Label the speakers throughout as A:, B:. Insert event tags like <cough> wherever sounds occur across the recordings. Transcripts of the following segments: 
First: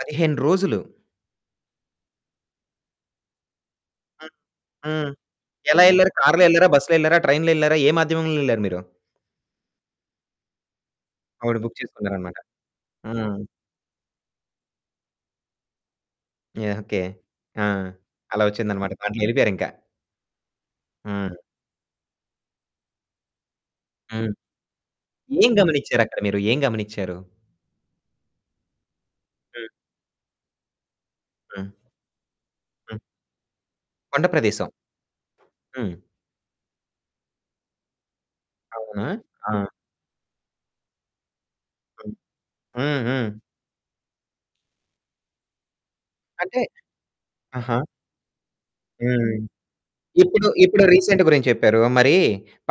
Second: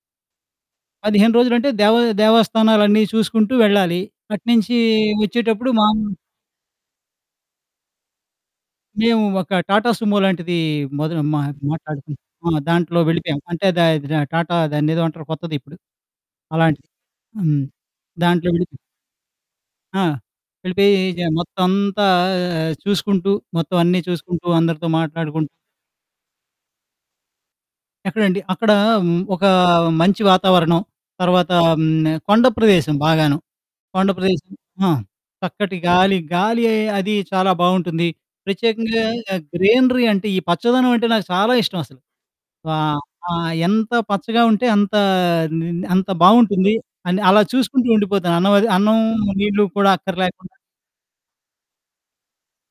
A: 15 రోజులు.
B: 15 రోజులంటే దేవ దేవస్థానాలన్నీ చూసుకుంటూ వెళ్ళాలి,
A: హ్మ్.
B: అటునుంచి
A: హ్మ్.
B: వచ్చేటప్పుడు
A: ఎలా
B: మా
A: ఎళ్లారు కారులో ఎళ్లారా? బసులో ఎళ్లారా? ట్రైన్‌లో ఎళ్లారా? ఏ మాధ్యమంలో ఎళ్లారు మీరు?
B: మేము ఒక టాటా సుమో లాంటిది మొదను మా
A: ఒకటి బుక్
B: మాట్లాడుకున్నాం.
A: చేసుకున్నారన్నమాట.
B: ఆహ్, దాంట్లో
A: ఆ!
B: వెళ్ళిపోయాం. అంటే దా దా టాటా దాన్నేదో అంటారు కొత్తది ఇప్పుడు.
A: యాహ్!
B: అలాంటిది
A: ఓకె.
B: హ్మ్.
A: ఆ! అలా
B: దాంట్లో వెళ్ళిపో
A: వచ్చిందన్నమాట దాంట్లో ఎళ్ళిపోయారింకా.
B: ఆ! వెళ్ళిపోయి ఎజా
A: ఆ!
B: మొత్తమంతా ఆహ్, చూసుకుంటూ మొత్తం అన్నీ
A: హ్మ్.
B: చూసుకుంటూ అందరితో మాట్లాడుకుంటూ
A: ఏం గమనిచ్చారక్కడ మీరు? ఏం గమనిచ్చారు?
B: ఎక్కడండి అక్కడ ఒక
A: హ్మ్.
B: మంచి వాతావరణం, తర్వాత
A: హ్మ్.
B: హ్మ్. కొండ ప్రదేశం
A: హ్మ్.
B: బాగాను. కొండ
A: కొండ
B: ప్రదేశం
A: ప్రదేశం.
B: ఆ! చక్కటి
A: హ్మ్.
B: గాలి, గాలి అది చాలా బావుంటుంది. ప్రత్యేకంగా
A: అవునా! ఆ!
B: గ్రీనరీ అంటే, ఈ పచ్చదనం అంటే నాకు చాలా ఇష్టం అసలు
A: హ్మ్. హ్మ్.
B: ఆహ్,
A: హ్మ్.
B: ఆహ్, ఎంత పచ్చగా ఉంటే అంత నీ నీ అంత
A: అంటే
B: బావుంటుంది, అని అలా
A: ఆహా!
B: చూసుకుంటూ ఉండిపోతాను అన్నం అది అన్నం,
A: హ్మ్.
B: నీళ్లు కూడా
A: ఇప్పుడు,
B: అక్కర్లేకుండా.
A: ఇప్పుడు రీసెంట్ గురించి చెప్పారు. మరి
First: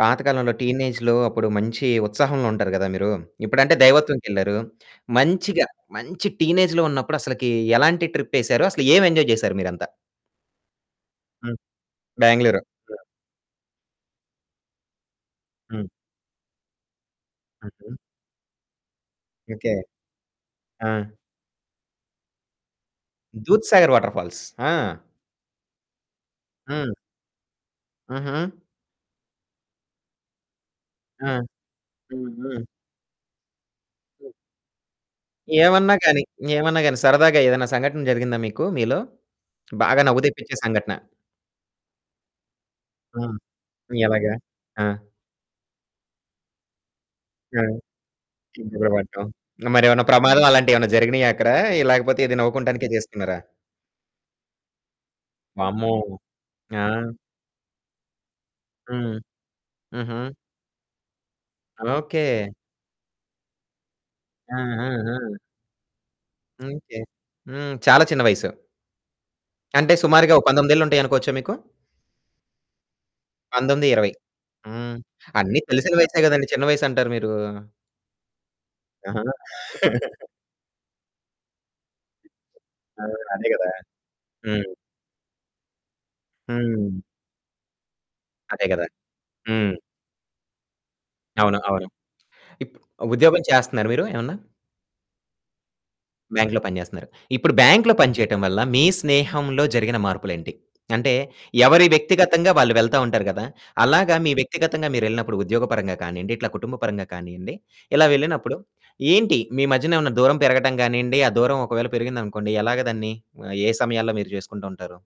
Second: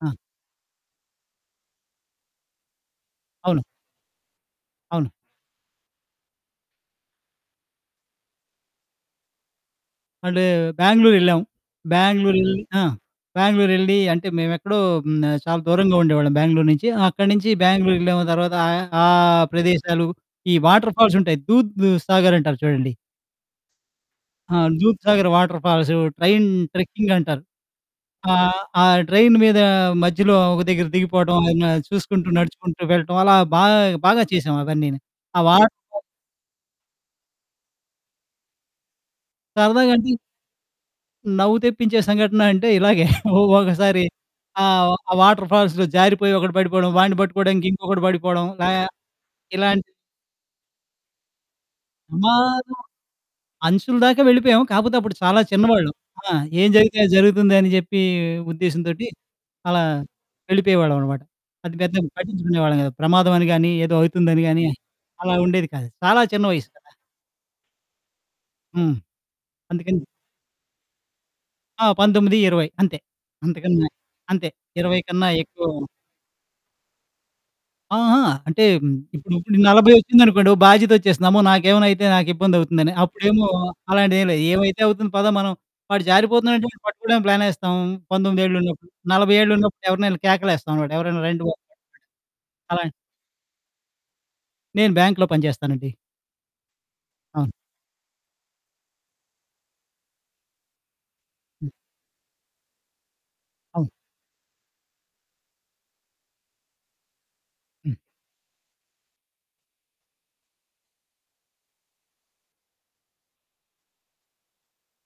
B: ఆ!
A: టీనేజ్‌లో అప్పుడు మంచి ఉత్సాహంలో ఉంటారు కదా! మీరు.
B: అవును.
A: ఇప్పుడంటే దైవత్వంకెళ్లారు.
B: అవును.
A: మంచిగా, మంచి టీనేజ్‌లో ఉన్నప్పుడు అసలకి ఎలాంటి ట్రిప్ ఏసారు? అసలు ఏం ఎంజాయ్ చేసారు మీరంతా?
B: అండు బెంగుళూర్ ఎళ్ళాం,
A: హ్మ్,
B: బెంగుళూరెళ్ళి
A: బెంగుళూరు.
B: ఆ!
A: హ్మ్.
B: బెంగుళూరెళ్ళి అంటే మేము ఎక్కడో హ్మ్. ఆహ్, చాలా
A: హ్మ్.
B: దూరంగా ఉండేవాళ్ళం బెంగుళూరు నుంచి. అక్కడి నుంచి
A: హుహు.
B: బెంగుళూర్ ఎళ్ళాము తర్వాత ఆహ్, ఆ
A: ఓకె.
B: ప్రదేశాలు ఈ వాటర్
A: ఆ!
B: ఫాల్సుంటాయి. దూద్ సాగర్ అంటారు చూడండి.
A: దూద్‌సాగర్ వాటర్‌ఫాల్స్
B: ఆ!
A: ఆ!
B: Dudh Sagar waterfalls train
A: హ్మ్.
B: ట్రెక్కింగ్ అంటారు.
A: హుహు.
B: ఆహ్, ఆ ట్రైన్ మీద మధ్యలో ఒక దగ్గర
A: ఆ!
B: దిగిపోవడం ఏమైనా చూసుకుంటూ,
A: హ్మ్. హ్మ్.
B: నడుచుకుంటూ వెళ్ళటం అలా బాగా, బాగా
A: హ్మ్.
B: చేశాం అవన్నీను. ఆ వాటర్
A: ఏవన్నా
B: ఫాల్స్
A: గాని, ఏమన్నా గాని సరదాగా ఏదైనా సంఘటన జరిగిందా మీకు మీలో? బాగా
B: సరదాగంటే
A: నవ్వు తెప్పించే సంఘటన.
B: నవ్వు తెప్పించే సంఘటన అంటే, ఇలాగే
A: ఆ!
B: <chuckles> ఒకసారి
A: ఎలాగా ఆ!
B: ఆహ్, ఆ వాటర్ ఫాల్స్‌లో జారిపోయి ఒకడు పడిపోవడం, వాడిని
A: ఆ!
B: పట్టుకోవడానికి ఇంకొకడు పడిపోవడం లా
A: కిందలో పడ్డం మరి
B: ఇలాంటివి.
A: ఏమైనా ప్రమాదం అలాంటివి ఏమైనా జరిగినాయా అక్కడ లేకపోతే ఏదో
B: ప్రమాదం.
A: నవ్వుకుంటానికే చేసుకున్నారా?
B: అంచుల దాకా వెళ్ళిపోయాము, కాకపోతే అప్పుడు చాలా
A: వామ్మో!
B: చిన్నవాళ్ళం. ఆ! ఏం జరిగితే అది
A: ఆ!
B: జరుగుతుంది అని చెప్పి ఉద్దేశ్యం తోటి,
A: హ్మ్.
B: అలా
A: హుహు.
B: వెళ్ళిపోయేవాళ్ళం అన్నమాట. అది పెద్దగా
A: ఓకె.
B: పట్టించుకునేవాళ్ళం కాదు, ప్రమాదం అని గాని, ఏదో అవుతుంది అని
A: ఆ!
B: గాని
A: ఆ!
B: అలా
A: ఆ!
B: ఉండేది కాదు చాలా చిన్న వయసు కదా!
A: అందుకే హ్మ్. చాలా చిన్న వయసు.
B: హ్మ్.
A: అంటే
B: అందుకని
A: సుమారుగా ఓ 19 ఏళ్ళు ఉంటాయనుకోవచ్చా మీకు?
B: ఆ! 19, 20 అంతే, అంతకన్నా
A: 19, 20
B: అంతే
A: హ్మ్.
B: 20 కన్నా
A: అన్ని
B: ఎక్కువ
A: తెలిసిన వయసే కదండీ చిన్న వయస్సు అంటారు మీరు.
B: ఆహా! అంటే
A: ఆహా!
B: ఇప్పుడు 40
A: <chuckles>
B: వచ్చిందనుకోండి ఓ బాధ్యత ఒచ్చేస్తది. అమ్మో! నాకేమైనా అయితే నాకు ఇబ్బంది అవుతుందని.
A: ఆ!
B: అప్పుడేమో
A: అదే కదా!
B: అలాంటిది ఏమి లేదు,
A: హ్మ్.
B: ఏమైతే అవుతుంది పద మనం వాడు జారిపోతున్నాడు అంటే
A: హ్మ్.
B: పట్టుకోవడానికి ప్లానేస్తాం 19 ఏళ్ళు
A: అదే గదా!
B: ఉన్నప్పుడు. 40 ఏళ్ళు
A: హ్మ్.
B: ఉన్నప్పుడు, ఎవరినైనా కేకలెస్తాం ఎవరైనా రండి బాబు
A: అవును. అవును.
B: <unintelligible> అలాన్
A: ఇప్పుడు ఉద్యోగం చేస్తున్నారా మీరు ఏమన్నా?
B: నేను బ్యాంక్‌లో పని చేస్తానండి.
A: బ్యాంక్‌లో పని చేస్తున్నారు.
B: అవును.
A: ఇప్పుడు బ్యాంక్‌లో పని చేయటం వల్ల మీ స్నేహంలో జరిగిన మార్పులు ఏంటి? అంటే
B: హ్మ్.
A: ఎవరి వ్యక్తిగతంగా వాళ్ళు వెళ్తా ఉంటారు కదా!
B: అవును.
A: అలాగా మీ వ్యక్తిగతంగా మీరెళ్ళినప్పుడు, ఉద్యోగ పరంగా కానియండి, ఇట్లా కుటుంబ పరంగా కానియండి.
B: హ్మ్.
A: ఇలా వెళ్ళినప్పుడు ఏంటి మీ మధ్యన ఏమైనా దూరం పెరగటం కానియండి, ఆ దూరం ఒకవేళ పెరిగింది అనుకోండి ఎలాగా దాన్ని? ఆహ్, ఏ సమయంలో మీరు చేసుకుంటూ ఉంటారు?